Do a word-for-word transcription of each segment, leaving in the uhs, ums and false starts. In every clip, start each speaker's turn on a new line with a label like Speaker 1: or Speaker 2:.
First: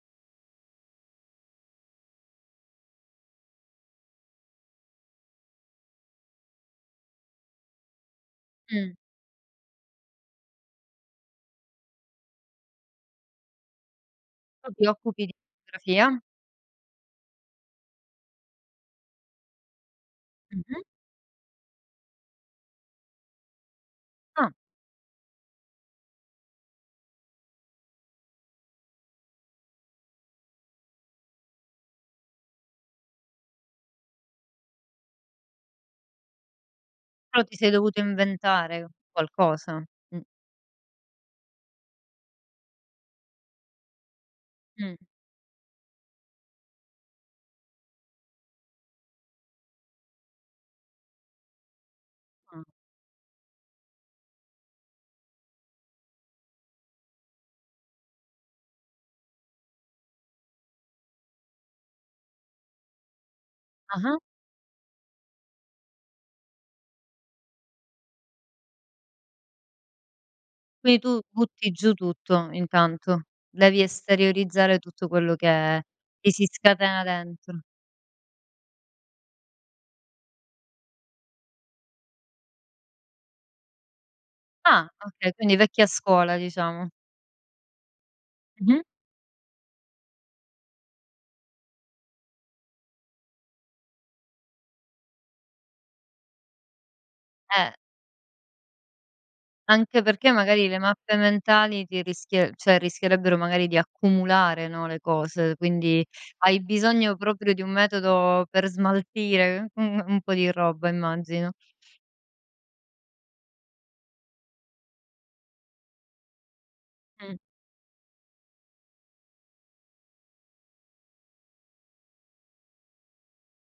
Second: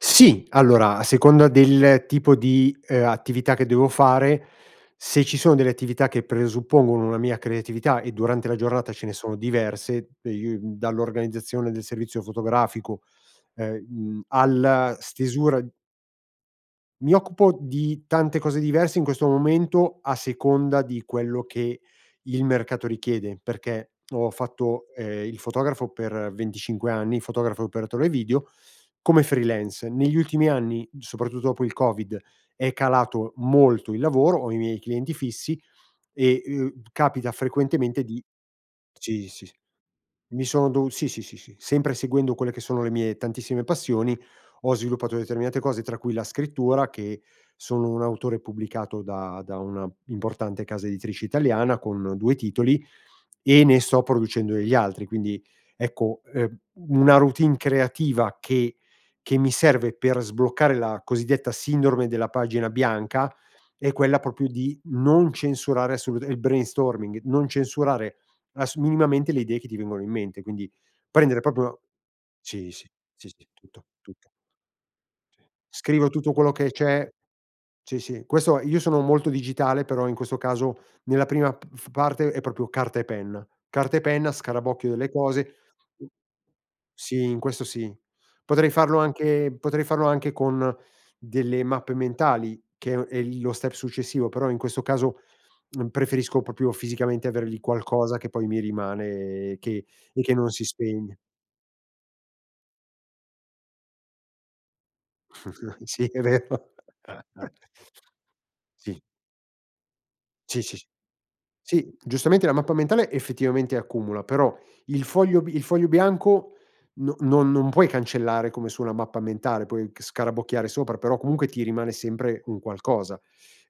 Speaker 1: Sì! Allora, a seconda del tipo di, uhm, attività che devo fare, se ci sono delle attività che presuppongono una mia creatività e durante la giornata
Speaker 2: Mh.
Speaker 1: ce ne sono diverse, de uhm, dall'organizzazione del servizio fotografico e mhmm,
Speaker 2: Però ti
Speaker 1: alla
Speaker 2: occupi di
Speaker 1: stesura
Speaker 2: fotografia?
Speaker 1: Mi occupo di tante cose diverse in questo momento a seconda
Speaker 2: Mh-mh.
Speaker 1: di quello che il mercato richiede, perché ho
Speaker 2: Ah!
Speaker 1: fatto, ehm, il fotografo per venticinque anni, fotografo e operatore video, come freelance. Negli ultimi anni, soprattutto dopo il COVID, è calato molto il lavoro, ho i miei clienti fissi e, uhm, capita
Speaker 2: Però ti sei dovuto
Speaker 1: frequentemente di
Speaker 2: inventare
Speaker 1: ci si
Speaker 2: qualcosa, mh.
Speaker 1: mi son dovu sì, sì, sì, sì, sempre seguendo quelle che sono le mie tantissime passioni ho
Speaker 2: Mh.
Speaker 1: sviluppato determinate cose, tra cui la scrittura, che sono un autore pubblicato da da una importante casa editrice italiana con due
Speaker 2: Ah.
Speaker 1: titoli e ne sto producendo degli altri. Quindi ecco, ehm, una routine creativa che che mi serve per sbloccare la cosiddetta sindrome della pagina bianca è quella
Speaker 2: Ah-ah?
Speaker 1: proprio di non censurare assoluta il brainstorming, non censurare ass minimamente le idee che ti vengono in mente, quindi
Speaker 2: Quindi tu
Speaker 1: prendere
Speaker 2: butti
Speaker 1: proprio
Speaker 2: giù tutto
Speaker 1: sì, sì,
Speaker 2: intanto,
Speaker 1: sì, sì,
Speaker 2: devi
Speaker 1: tutto, tutto.
Speaker 2: esteriorizzare tutto quello che
Speaker 1: Scrivo
Speaker 2: ti
Speaker 1: tutto
Speaker 2: si
Speaker 1: quello che
Speaker 2: scatena
Speaker 1: c'è
Speaker 2: dentro.
Speaker 1: sì, sì, questo io sono molto digitale, però in questo caso nella prima p f parte è proprio carta e penna, carta e penna,
Speaker 2: Ah!
Speaker 1: scarabocchio delle
Speaker 2: Okay,
Speaker 1: cose.
Speaker 2: quindi vecchia scuola, diciamo.
Speaker 1: Sì, in questo sì. Potrei
Speaker 2: Mh-mh.
Speaker 1: farlo anche potrei farlo anche con delle mappe mentali, che è un è il lo step successivo, però in questo caso, mhmm, preferisco proprio fisicamente avere lì
Speaker 2: Eh.
Speaker 1: qualcosa che poi mi rimane e che
Speaker 2: Anche
Speaker 1: e
Speaker 2: perché
Speaker 1: che non si
Speaker 2: magari le mappe
Speaker 1: spegne.
Speaker 2: mentali ti rischie ceh rischierebbero magari di accumulare, no, le cose.
Speaker 1: Sì,
Speaker 2: Quindi
Speaker 1: è
Speaker 2: hai
Speaker 1: vero.
Speaker 2: bisogno proprio di un metodo per
Speaker 1: Sì.
Speaker 2: smaltire un un po' di
Speaker 1: Sì, sì, sì.
Speaker 2: roba, immagino.
Speaker 1: Sì, giustamente la mappa mentale effettivamente accumula, però il foglio bi il foglio bianco no
Speaker 2: Mh.
Speaker 1: non non puoi cancellare come su una mappa mentale, puoi c scarabocchiare sopra, però comunque ti rimane sempre un qualcosa.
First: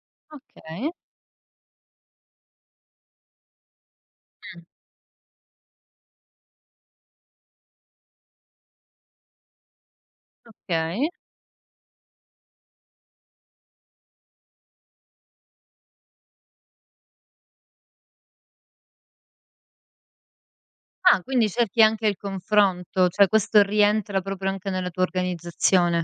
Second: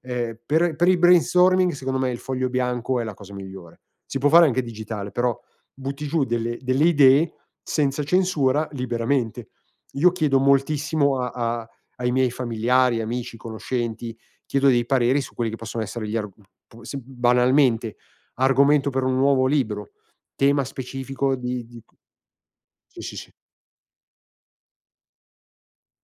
Speaker 1: Ehm, per per
Speaker 2: Okay.
Speaker 1: il brainstorming secondo me il foglio bianco è la cosa migliore. Si può fare anche
Speaker 2: Mh.
Speaker 1: digitale però butti giù delle delle idee senza censura liberamente. Io chiedo
Speaker 2: Okay.
Speaker 1: moltissimo a a ai miei familiari, amici, conoscenti, chiedo dei pareri su quelli che possono essere gli arg p p sì, banalmente argomento per un nuovo libro, tema
Speaker 2: Ah!
Speaker 1: specifico
Speaker 2: Quindi
Speaker 1: di
Speaker 2: cerchi
Speaker 1: di
Speaker 2: anche il
Speaker 1: sì,
Speaker 2: confronto,
Speaker 1: sì,
Speaker 2: cioè
Speaker 1: sì.
Speaker 2: questo rientra proprio anche nella tua organizzazione.